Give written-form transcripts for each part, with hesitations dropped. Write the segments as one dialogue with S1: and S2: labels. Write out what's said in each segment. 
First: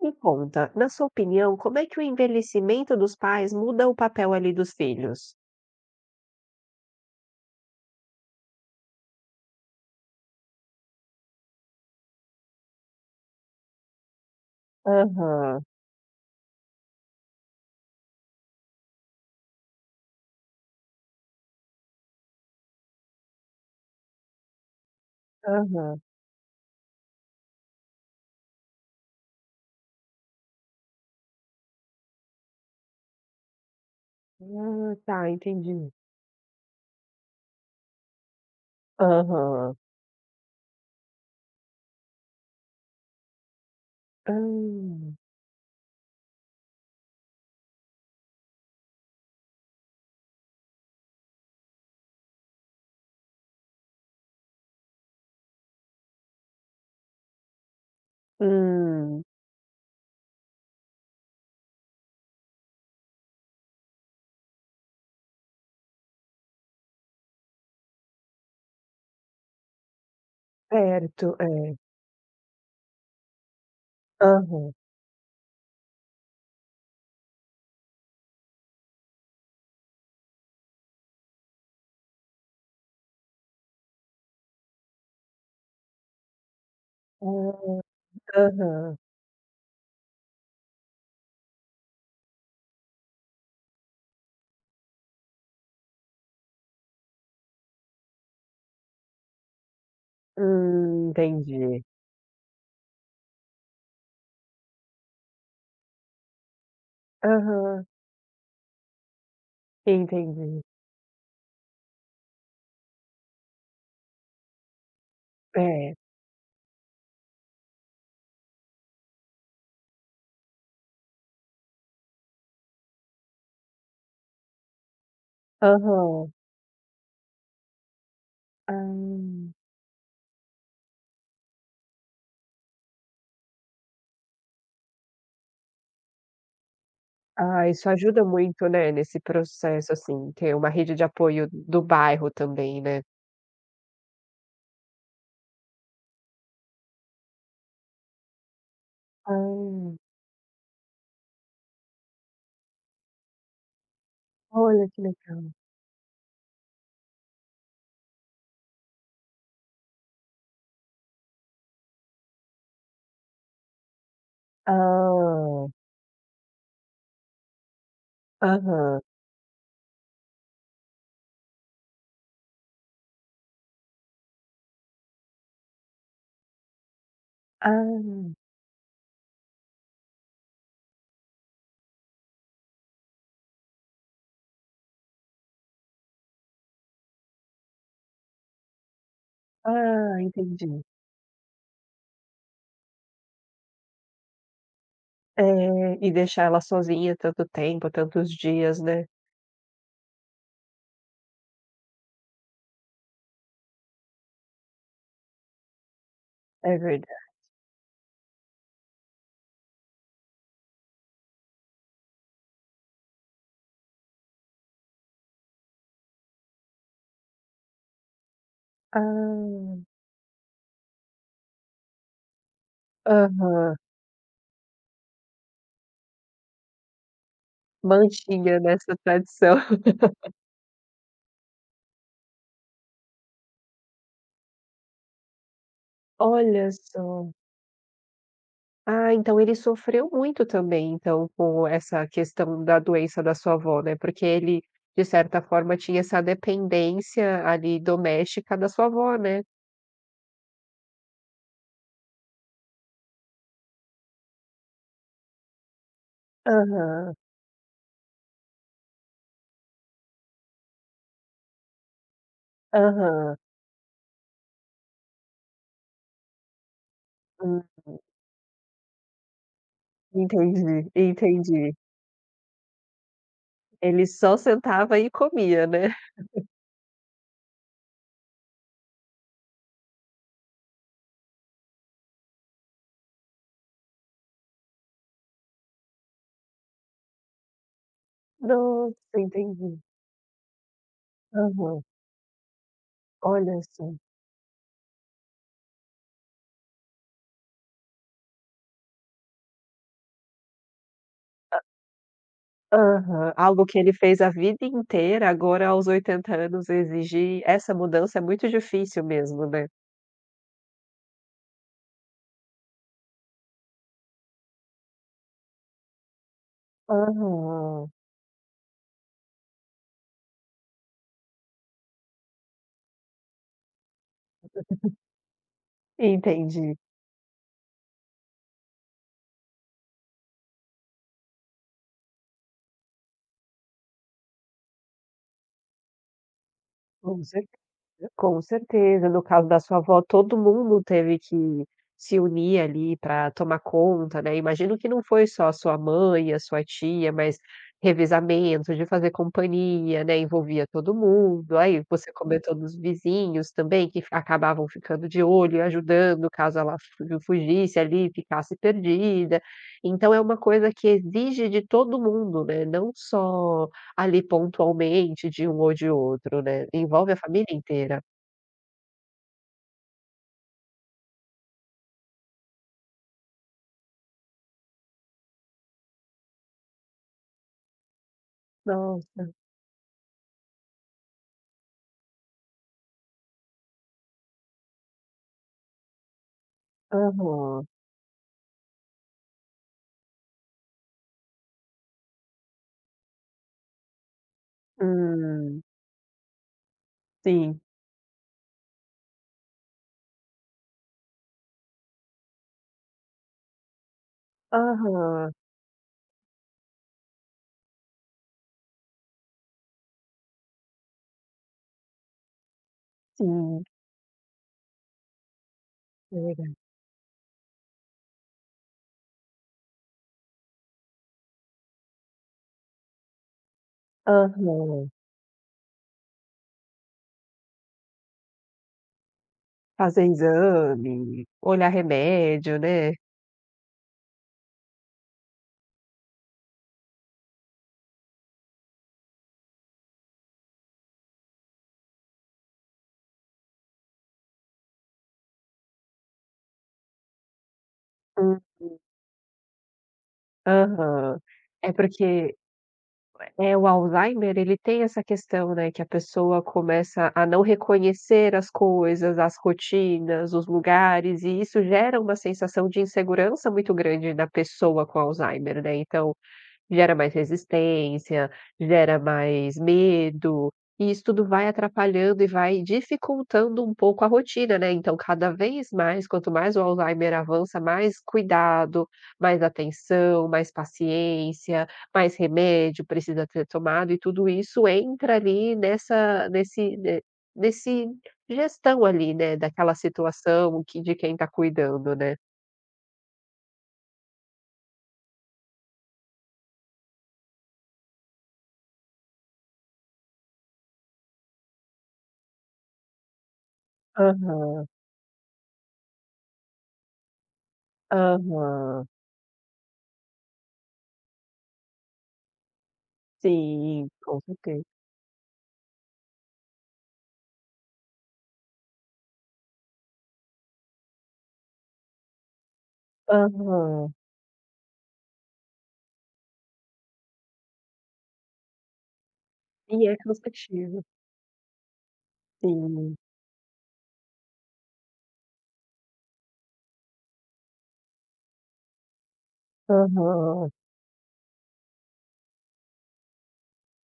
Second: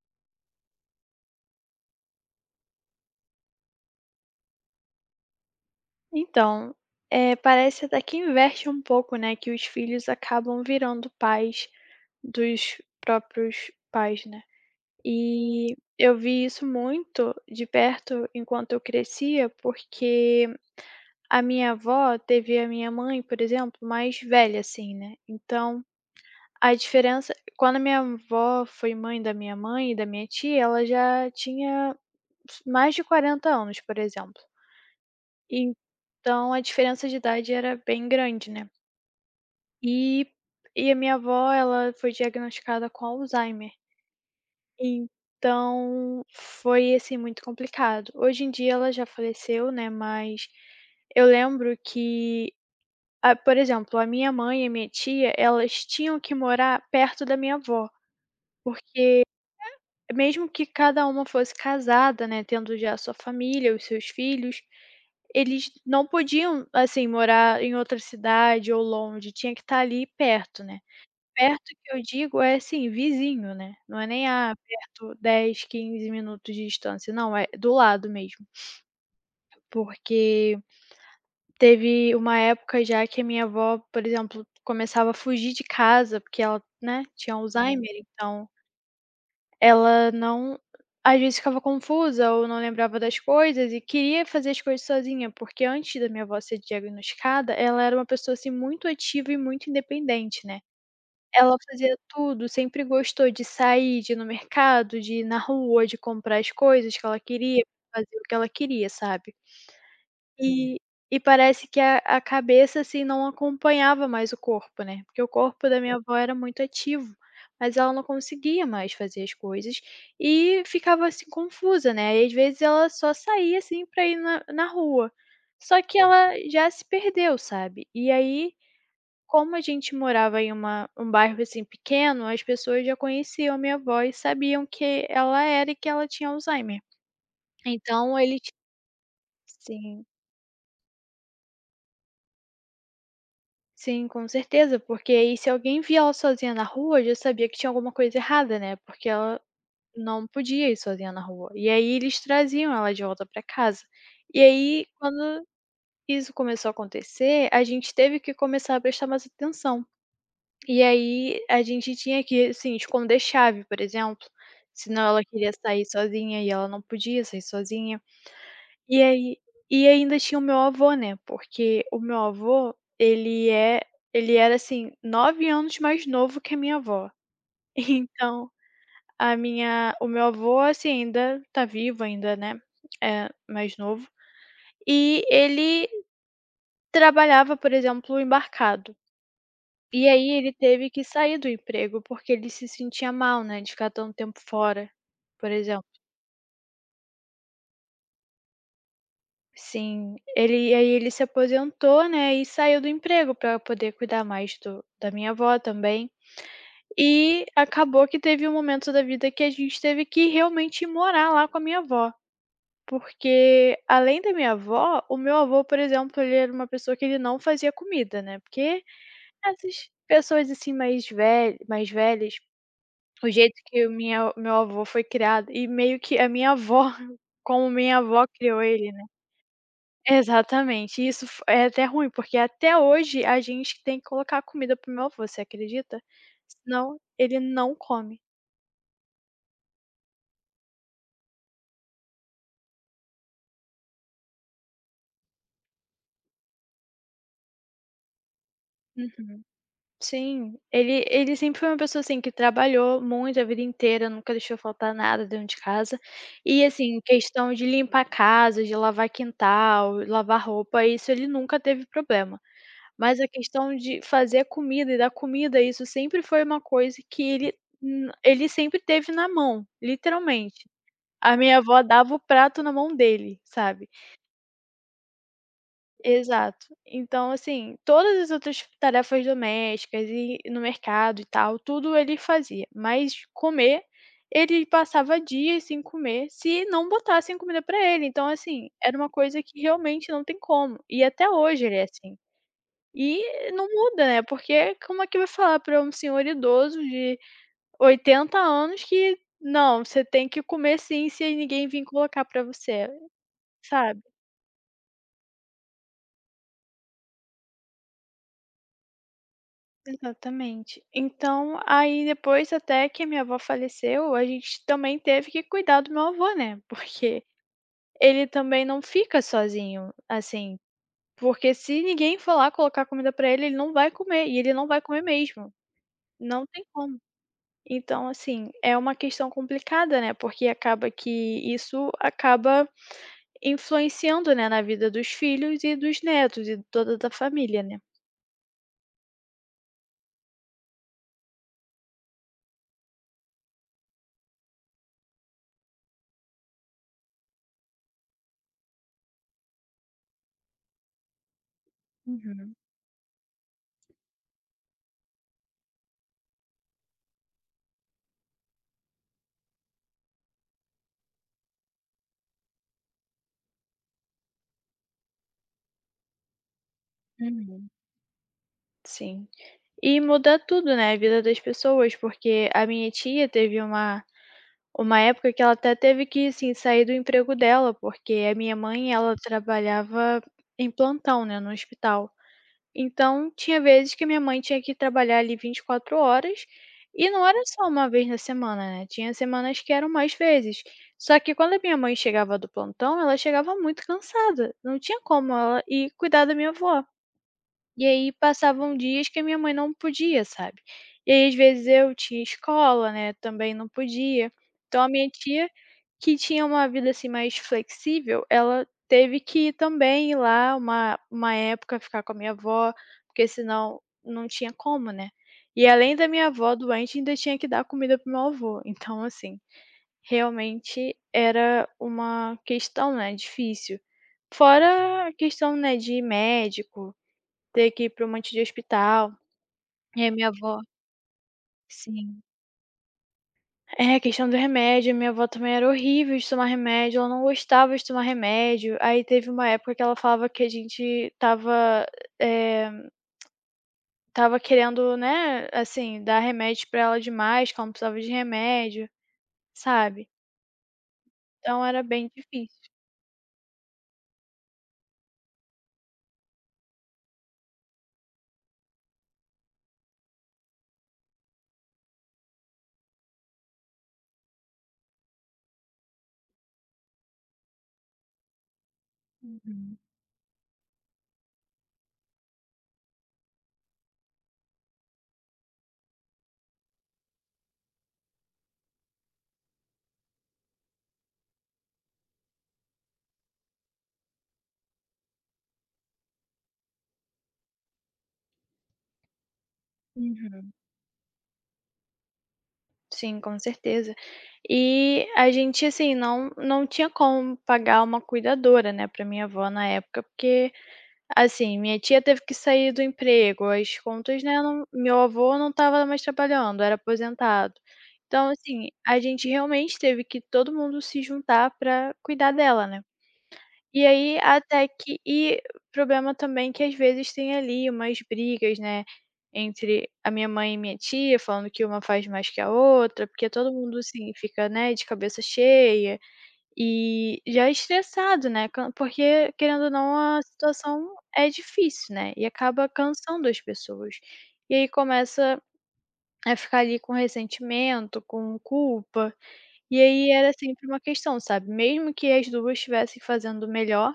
S1: Me conta, na sua opinião, como é que o envelhecimento dos pais muda o papel ali dos filhos?
S2: Então, parece até que inverte um pouco, né, que os filhos acabam virando pais dos próprios pais, né.
S1: Aham,
S2: e eu vi isso muito de perto enquanto eu crescia, porque a minha avó teve a minha mãe, por exemplo, mais velha, assim, né. Então,
S1: aham.
S2: a diferença quando a minha avó foi mãe da minha mãe e da minha tia, ela já tinha mais de 40 anos, por exemplo.
S1: Ah, tá, entendi.
S2: Então a diferença de idade era bem grande, né.
S1: Aham.
S2: E e a minha avó, ela foi diagnosticada com Alzheimer,
S1: Hum.
S2: então foi, assim, muito complicado. Hoje em dia ela já faleceu, né, mas eu lembro que a por exemplo, a minha mãe e a minha tia, elas tinham que morar perto da minha avó, porque
S1: Hum.
S2: mesmo que cada uma fosse casada, né, tendo já a sua família, os seus filhos, eles não podiam, assim, morar em outra cidade ou longe, tinha que estar ali perto, né.
S1: Certo,
S2: Perto
S1: é.
S2: que eu digo é, assim, vizinho, né, não é nem, ah,
S1: Aham.
S2: perto 10, 15 minutos de distância, não, é do lado mesmo. Porque teve uma época já que a minha avó, por exemplo, começava a fugir de casa, porque ela, né, tinha
S1: Ah,
S2: Alzheimer, então
S1: aham.
S2: ela não, às vezes ficava confusa ou não lembrava das coisas e queria fazer as coisas sozinha, porque antes da minha avó ser diagnosticada, ela era uma pessoa, assim, muito ativa e muito independente, né. Ela
S1: Entendi.
S2: fazia tudo, sempre gostou de sair, de ir no mercado, de ir na rua, de comprar as coisas que ela queria,
S1: Aham,
S2: fazer o que ela queria, sabe.
S1: entendi.
S2: E e parece que a cabeça, assim, não acompanhava mais o corpo, né, porque o corpo da
S1: É.
S2: minha avó era muito ativo, mas ela não conseguia mais fazer as coisas e ficava, assim, confusa, né, e às vezes ela só saía, assim, para ir na rua. Só que ela
S1: Aham.
S2: já se perdeu, sabe. E aí, como a
S1: Ah.
S2: gente morava em uma um bairro, assim, pequeno, as pessoas já conheciam a minha avó e sabiam que ela era e que ela tinha Alzheimer.
S1: Ah, isso
S2: Então
S1: ajuda
S2: eles
S1: muito, né, nesse processo,
S2: Sim.
S1: assim, ter uma rede de apoio do bairro também, né?
S2: Sim, com certeza, porque aí se alguém via ela sozinha na rua, já sabia que tinha alguma coisa errada, né, porque ela
S1: Ah.
S2: não podia ir sozinha na rua. E aí eles traziam ela de volta pra casa. E aí
S1: Olha que
S2: quando
S1: legal.
S2: isso começou a acontecer, a gente teve que começar a prestar mais atenção. E aí a gente tinha que, assim, esconder chave, por exemplo, senão ela queria
S1: Ah,
S2: sair sozinha e ela não podia sair sozinha. E
S1: aham.
S2: aí e ainda tinha o meu avô, né, porque o meu avô, ele era, assim, 9 anos mais novo que a minha avó.
S1: Ah.
S2: Então, a minha o meu avô, assim, ainda tá vivo ainda, né, é mais novo, e ele trabalhava, por exemplo, embarcado. E
S1: Ah,
S2: aí ele
S1: entendi.
S2: teve que sair do emprego, porque ele se sentia mal, né, de ficar tanto tempo fora, por exemplo.
S1: É, e deixar ela sozinha tanto tempo, tantos dias, né.
S2: Sim, ele aí ele se aposentou, né, e saiu do emprego para poder cuidar mais do da minha avó também.
S1: É verdade.
S2: E acabou que teve um momento da vida que a gente teve que realmente ir morar lá com a minha avó, porque além da minha avó, o meu avô, por exemplo, ele era uma pessoa que ele não fazia comida, né, porque
S1: Ah.
S2: essas pessoas, assim, mais velhas, o jeito
S1: Aham.
S2: que o minha meu avô foi criado e meio que a minha avó como minha avó
S1: Mantinha,
S2: criou
S1: né,
S2: ele, né.
S1: tradição.
S2: Exatamente, e isso f é até ruim, porque até hoje a gente tem que colocar comida pro meu avô, você acredita?
S1: Olha
S2: Senão
S1: só.
S2: ele não come.
S1: Ah, então ele sofreu muito também, então, com essa questão da doença da sua avó, né, porque ele, de certa forma, tinha essa dependência ali doméstica da sua avó,
S2: Uhum.
S1: né.
S2: Sim, ele ele sempre foi uma pessoa, assim, que trabalhou muito a vida inteira, nunca deixou faltar nada dentro de casa. E, assim,
S1: Aham.
S2: questão de limpar a casa, de lavar quintal, lavar roupa, isso ele nunca teve problema. Mas a
S1: Aham.
S2: questão de fazer comida e dar comida, isso sempre foi uma coisa que ele
S1: Hum.
S2: n ele sempre teve na mão, literalmente.
S1: Entendi,
S2: A minha
S1: entendi.
S2: avó dava o prato na mão dele, sabe.
S1: Ele só sentava e comia, né?
S2: Exato. Então, assim, todas as outras tarefas domésticas e no mercado e tal, tudo ele fazia, mas comer, ele passava dias sem comer, se não botassem comida pra ele. Então, assim, era
S1: Nossa,
S2: uma coisa que
S1: entendi.
S2: realmente não tem como, e até hoje ele
S1: Aham.
S2: é assim. E
S1: Olha
S2: não
S1: só.
S2: muda, né, porque como é que vai falar pra um senhor idoso de 80 anos que: "Não, você tem que comer sim, se ninguém vir colocar pra você",
S1: Aham. Algo que ele
S2: sabe.
S1: fez a vida inteira, agora aos 80 anos exigir essa mudança é muito difícil mesmo, né?
S2: Exatamente. Então, aí depois até que minha avó faleceu, a gente também teve que cuidar do meu avô, né, porque
S1: Aham.
S2: ele também não fica sozinho, assim, porque se ninguém for lá colocar comida pra ele, ele não vai comer, e ele não vai comer mesmo, não tem
S1: Entendi.
S2: como. Então, assim, é uma questão complicada, né, porque acaba que isso acaba influenciando, né, na vida dos filhos e dos netos e toda da
S1: Com
S2: família, né.
S1: Com certeza, no caso da sua avó, todo mundo teve que se unir ali para tomar conta, né. Imagino que não foi só a sua mãe, a sua tia, mas revezamento de fazer companhia, né, envolvia todo mundo. Aí você comentou
S2: Uhum.
S1: dos vizinhos também que acabavam ficando de olho e ajudando caso ela fu fugisse ali, ficasse perdida. Então é uma coisa que exige de todo mundo, né, não só ali pontualmente de um ou de outro, né, envolve a família
S2: Uhum,
S1: inteira.
S2: sim. E muda tudo, né, a vida das pessoas, porque a minha tia teve uma época que ela até teve que, assim, sair do emprego dela, porque a minha mãe, ela
S1: Nossa,
S2: trabalhava em plantão, né, no hospital. Então, tinha vezes que minha mãe tinha que trabalhar ali 24 horas, e não era só
S1: aham,
S2: uma vez na semana, né, tinha semanas que eram mais vezes. Só que quando a minha mãe chegava do plantão, ela chegava muito cansada, não tinha como ela
S1: hum,
S2: ir cuidar da minha avó.
S1: sim,
S2: E aí passavam dias que a minha mãe não podia, sabe. E aí às vezes eu tinha escola, né, também não podia. Então a minha
S1: aham,
S2: tia, que tinha uma vida, assim, mais flexível, ela teve que ir também ir lá uma época ficar com a minha avó, porque
S1: sim,
S2: senão não tinha como, né. E além da minha avó
S1: é,
S2: doente, ainda tinha que dar comida para meu avô. Então, assim, realmente era uma questão, né, difícil.
S1: aham,
S2: Fora a questão, né, de médico ter que ir pra um monte de hospital. E
S1: fazer
S2: aí minha avó
S1: exame, olhar
S2: sim.
S1: remédio, né,
S2: É, questão do remédio, minha avó também era horrível de tomar remédio, ela não gostava de tomar remédio. Aí teve uma época que ela falava que a gente eh, estava querendo, né, assim, dar remédio pra ela demais, que ela não precisava de
S1: hum,
S2: remédio, sabe.
S1: aham,
S2: Então
S1: é
S2: era bem
S1: porque...
S2: difícil.
S1: É, o Alzheimer, ele tem essa questão, né, que a pessoa começa a não reconhecer as coisas, as rotinas, os lugares, e isso gera uma sensação de insegurança muito grande na pessoa com Alzheimer, né. Então, gera mais resistência, gera mais
S2: Uhum,
S1: medo, e isso tudo vai atrapalhando e vai dificultando um pouco a rotina, né. Então cada vez mais, quanto mais o Alzheimer avança, mais cuidado, mais atenção, mais paciência, mais remédio precisa ser tomado e tudo isso entra ali nessa nesse ne nesse gestão ali, né, daquela
S2: uhum.
S1: situação que de quem está cuidando, né.
S2: Sim, com certeza. E a gente, assim, não tinha como pagar uma cuidadora, né, pra minha avó na época, porque assim, minha tia teve que sair do emprego, as contas, né, não
S1: Aham,
S2: meu avô não estava mais trabalhando, era aposentado. Então, assim,
S1: aham.
S2: a gente realmente teve que todo mundo se juntar para cuidar dela, né. E
S1: Sim,
S2: aí
S1: com certeza.
S2: até que problema também que às vezes tem ali umas brigas, né, entre a minha mãe e minha tia, falando que uma faz mais que a outra, porque todo mundo,
S1: Aham.
S2: assim, fica, né, de cabeça cheia. E já é estressado, né, can porque querendo ou
S1: E
S2: não
S1: é
S2: a
S1: cansativo,
S2: situação é difícil, né, e acaba
S1: sim.
S2: cansando as pessoas. E aí começa a ficar ali com ressentimento, com culpa, e aí era
S1: Aham,
S2: sempre uma questão, sabe, mesmo que as 2 estivessem fazendo o melhor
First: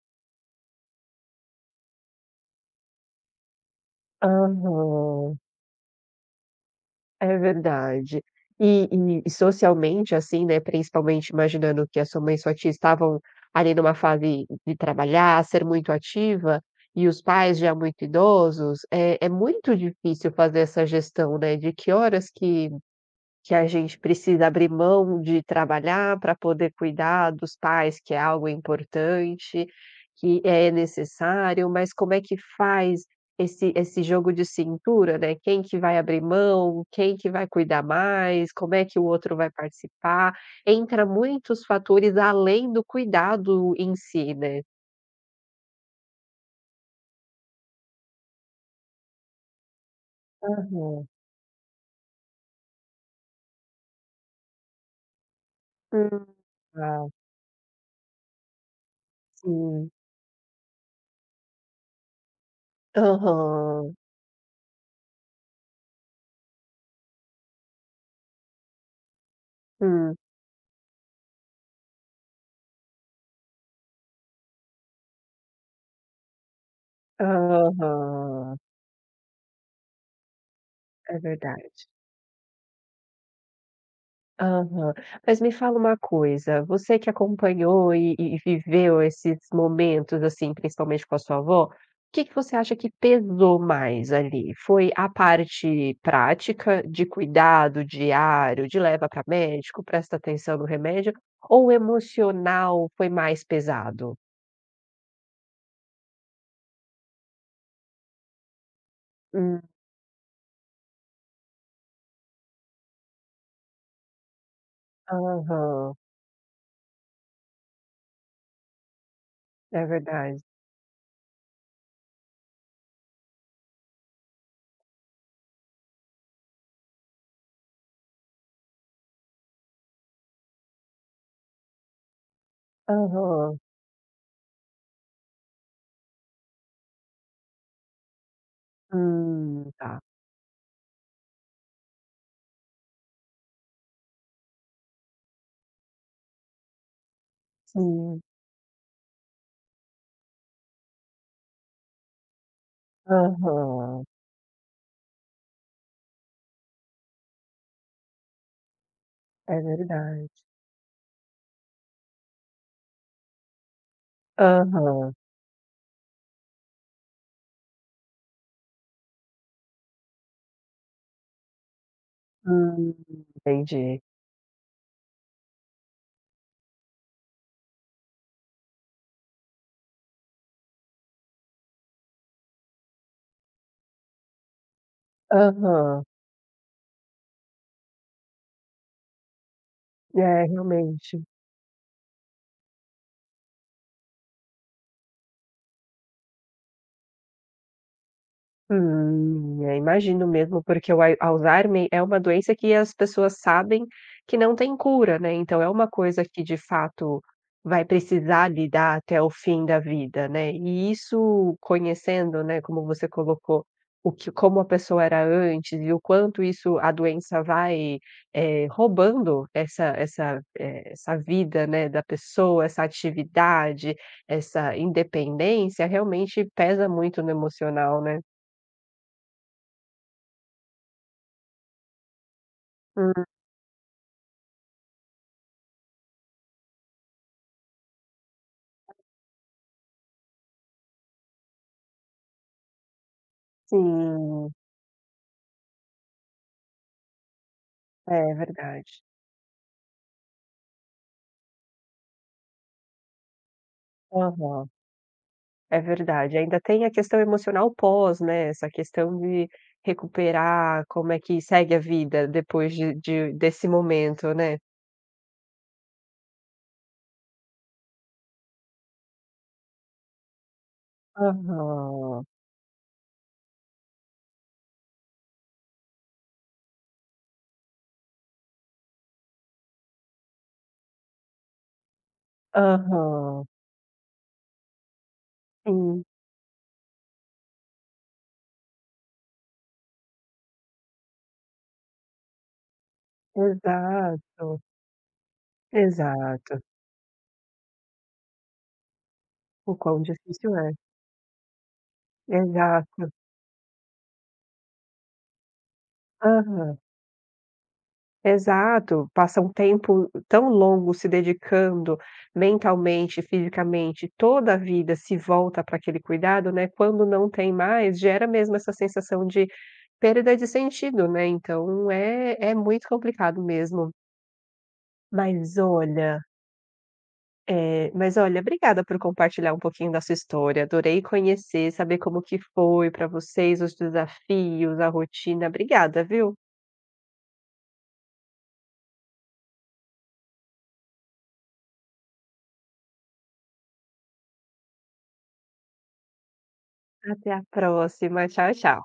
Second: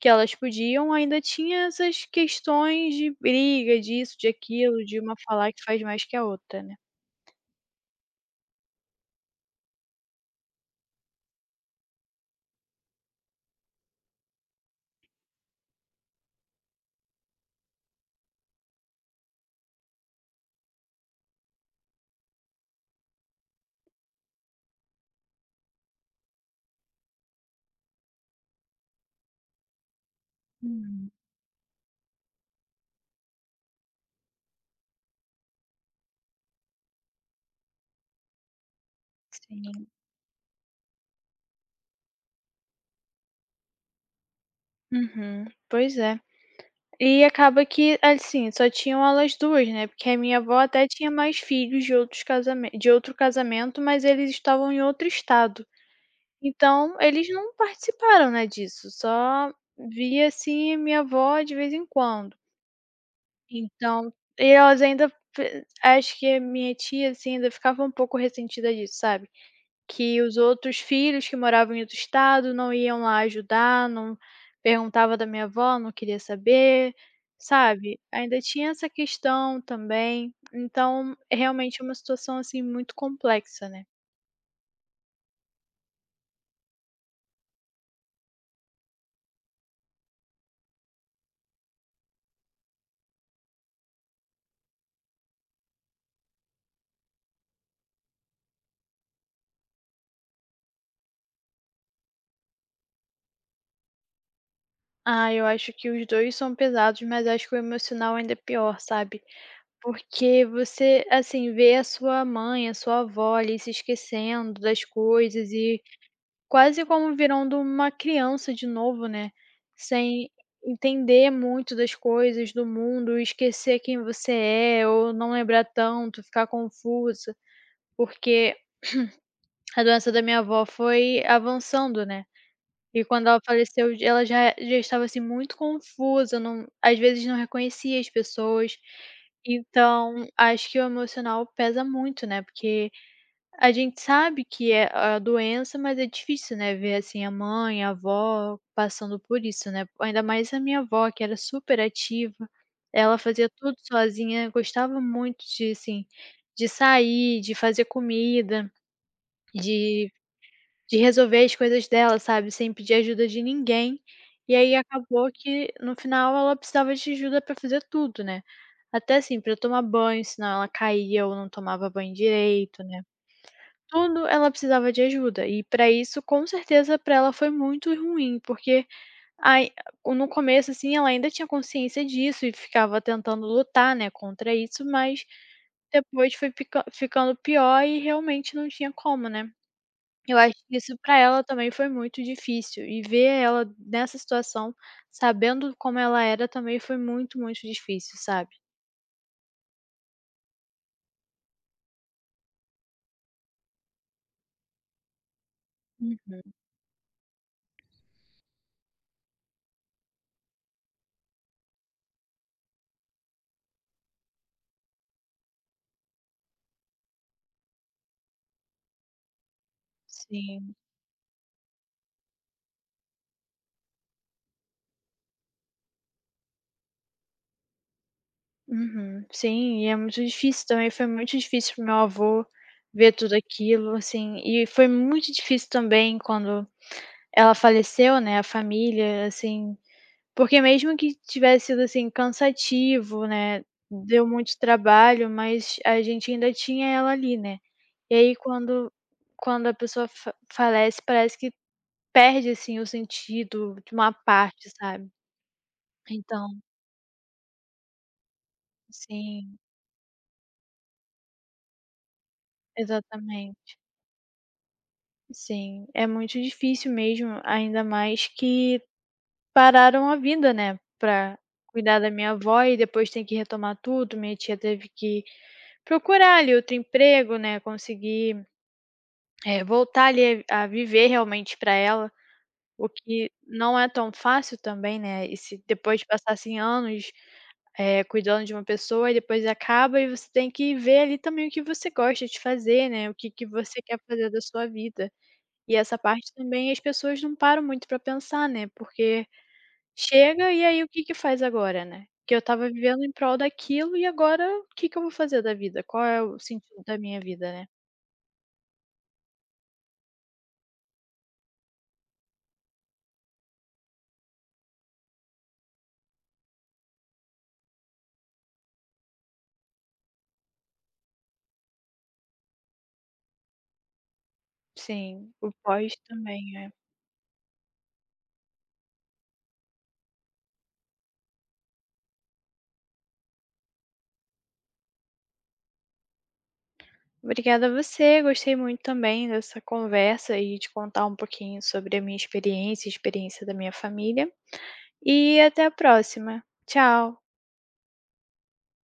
S2: que elas podiam, ainda tinha essas questões de briga, disso, de aquilo, de uma
S1: aham.
S2: falar que faz mais que a outra, né.
S1: É verdade. E socialmente, assim, né, principalmente imaginando que a sua mãe e sua tia estavam ali numa fase de trabalhar, ser muito ativa, e os pais já muito idosos, é muito difícil fazer essa gestão, né, de que horas que que a gente precisa abrir mão de trabalhar para poder cuidar dos pais, que é algo importante, que é
S2: Hum,
S1: necessário, mas como é que faz esse jogo de cintura, né, quem que vai abrir mão, quem que vai cuidar mais, como é que o outro vai
S2: sim.
S1: participar, entra muitos fatores além do cuidado em si, né.
S2: Uhum, pois é. E acaba que, assim, só tinham elas duas, né, porque a minha avó até
S1: Aham.
S2: tinha mais filhos de outro casamento, mas eles estavam em outro estado.
S1: Hum.
S2: Então
S1: Ah,
S2: eles não participaram, né, disso, só
S1: sim.
S2: via, assim, a minha avó de vez em quando.
S1: Aham.
S2: Então elas ainda f acho que a minha tia, assim, ainda ficava um pouco ressentida disso, sabe.
S1: Hum.
S2: Que os outros filhos que moravam em outro estado não iam lá ajudar, não perguntava da minha avó, não queria saber, sabe. Ainda
S1: Aham,
S2: tinha essa questão também, então
S1: é
S2: é
S1: verdade.
S2: realmente uma situação, assim, muito complexa, né.
S1: Aham. Mas me fala uma coisa, você que acompanhou e viveu esses momentos, assim, principalmente com a sua avó, o que que você acha que pesou mais ali? Foi a parte prática de cuidado diário, de leva para médico, presta atenção no remédio, ou o emocional foi mais pesado?
S2: Ah, eu acho que os 2 são pesados, mas acho que o emocional ainda é pior, sabe.
S1: Hum,
S2: Porque você, assim, vê a sua mãe, a sua avó ali se esquecendo das coisas e
S1: aham,
S2: quase como virando uma criança de novo, né,
S1: é
S2: sem
S1: verdade.
S2: entender muito das coisas, do mundo, esquecer quem você é ou não lembrar tanto, ficar confusa, porque a doença da minha avó foi avançando, né, e quando ela
S1: Aham.
S2: faleceu ela já estava, assim, muito confusa, não, às vezes não reconhecia as pessoas,
S1: Tá.
S2: então acho que o emocional pesa muito, né, porque a gente sabe que é a doença, mas é difícil, né, ver, assim, a mãe, a
S1: Sim.
S2: avó passando por isso, né. Ainda mais a minha avó, que era super ativa, ela fazia tudo
S1: Aham,
S2: sozinha, gostava muito de, assim, de sair, de fazer comida,
S1: é
S2: de
S1: verdade.
S2: de resolver as coisas dela, sabe, sem pedir ajuda de ninguém. E aí
S1: Aham.
S2: acabou que, no final, ela precisava de ajuda para fazer tudo, né. Até, assim, para tomar banho, senão ela caía ou não tomava banho direito,
S1: Hum,
S2: né,
S1: entendi.
S2: tudo ela precisava de ajuda, e para isso, com certeza, para ela foi muito ruim, porque ai no começo, assim, ela ainda tinha consciência disso e ficava tentando lutar, né, contra isso, mas
S1: Aham.
S2: depois foi ficando pior e realmente não tinha como, né. Eu
S1: É,
S2: acho que isso para
S1: realmente.
S2: ela também foi muito difícil, e ver ela nessa situação, sabendo como ela era, também foi muito, muito difícil, sabe.
S1: Eu imagino mesmo, porque o ai Alzheimer é uma doença que as pessoas sabem que não tem cura, né, então é uma coisa
S2: Hum.
S1: que de fato vai precisar lidar até o fim da vida, né, e isso conhecendo, né, como você colocou, o que como a pessoa era antes e o quanto isso a doença vai, roubando essa essa,
S2: Sim.
S1: eh, essa vida, né, da pessoa, essa atividade, essa independência, realmente pesa muito no emocional, né.
S2: Uhum. Sim, e é muito difícil também, foi muito difícil para meu avô ver tudo aquilo, assim, e foi muito difícil também quando ela faleceu, né, a família, assim, porque mesmo que tivesse sido, assim, cansativo, né, deu
S1: Sim,
S2: muito trabalho, mas a gente ainda tinha ela ali, né. E
S1: é
S2: aí quando
S1: verdade.
S2: a pessoa fa falece, parece que perde, assim, o sentido de uma parte,
S1: Aham.
S2: sabe.
S1: É verdade, ainda
S2: Então
S1: tem a questão emocional pós, né, essa questão de
S2: sim,
S1: recuperar, como é que segue a vida depois de desse
S2: exatamente.
S1: momento, né.
S2: Sim, é muito difícil mesmo, ainda mais que pararam a vida, né, pra cuidar da
S1: Aham,
S2: minha avó e depois tem que retomar tudo. Minha tia teve que procurar ali outro emprego, né, conseguir, voltar ali a viver realmente pra ela, o que
S1: aham.
S2: não é tão fácil também, né. E se depois
S1: Sim,
S2: passassem anos, cuidando de uma pessoa e depois acaba e você tem que ver ali também o que você gosta de fazer, né, o que que você quer fazer da
S1: exato,
S2: sua vida. E essa parte
S1: exato.
S2: também as pessoas não param muito para pensar, né, porque
S1: O quão
S2: chega
S1: difícil
S2: e
S1: é.
S2: aí o que que faz agora, né? Que eu estava vivendo
S1: Exato,
S2: em prol daquilo e agora o que que eu vou fazer da vida? Qual é o
S1: aham.
S2: sentido da minha vida, né?
S1: Exato, passa um tempo tão longo se dedicando mentalmente, fisicamente, toda a vida se volta para aquele cuidado, né, quando não tem mais, gera mesmo essa sensação de perda de sentido, né, então é muito complicado mesmo.
S2: Sim, o
S1: Mas
S2: pós
S1: olha,
S2: também é.
S1: mas olha, obrigada por compartilhar um pouquinho da sua história, adorei conhecer, saber como que foi para vocês, os desafios, a rotina. Obrigada, viu.
S2: Obrigada a você, gostei muito também dessa conversa e de contar um pouquinho sobre a minha experiência, a experiência da minha família, e até a próxima. Tchau.
S1: Até a próxima, tchau, tchau.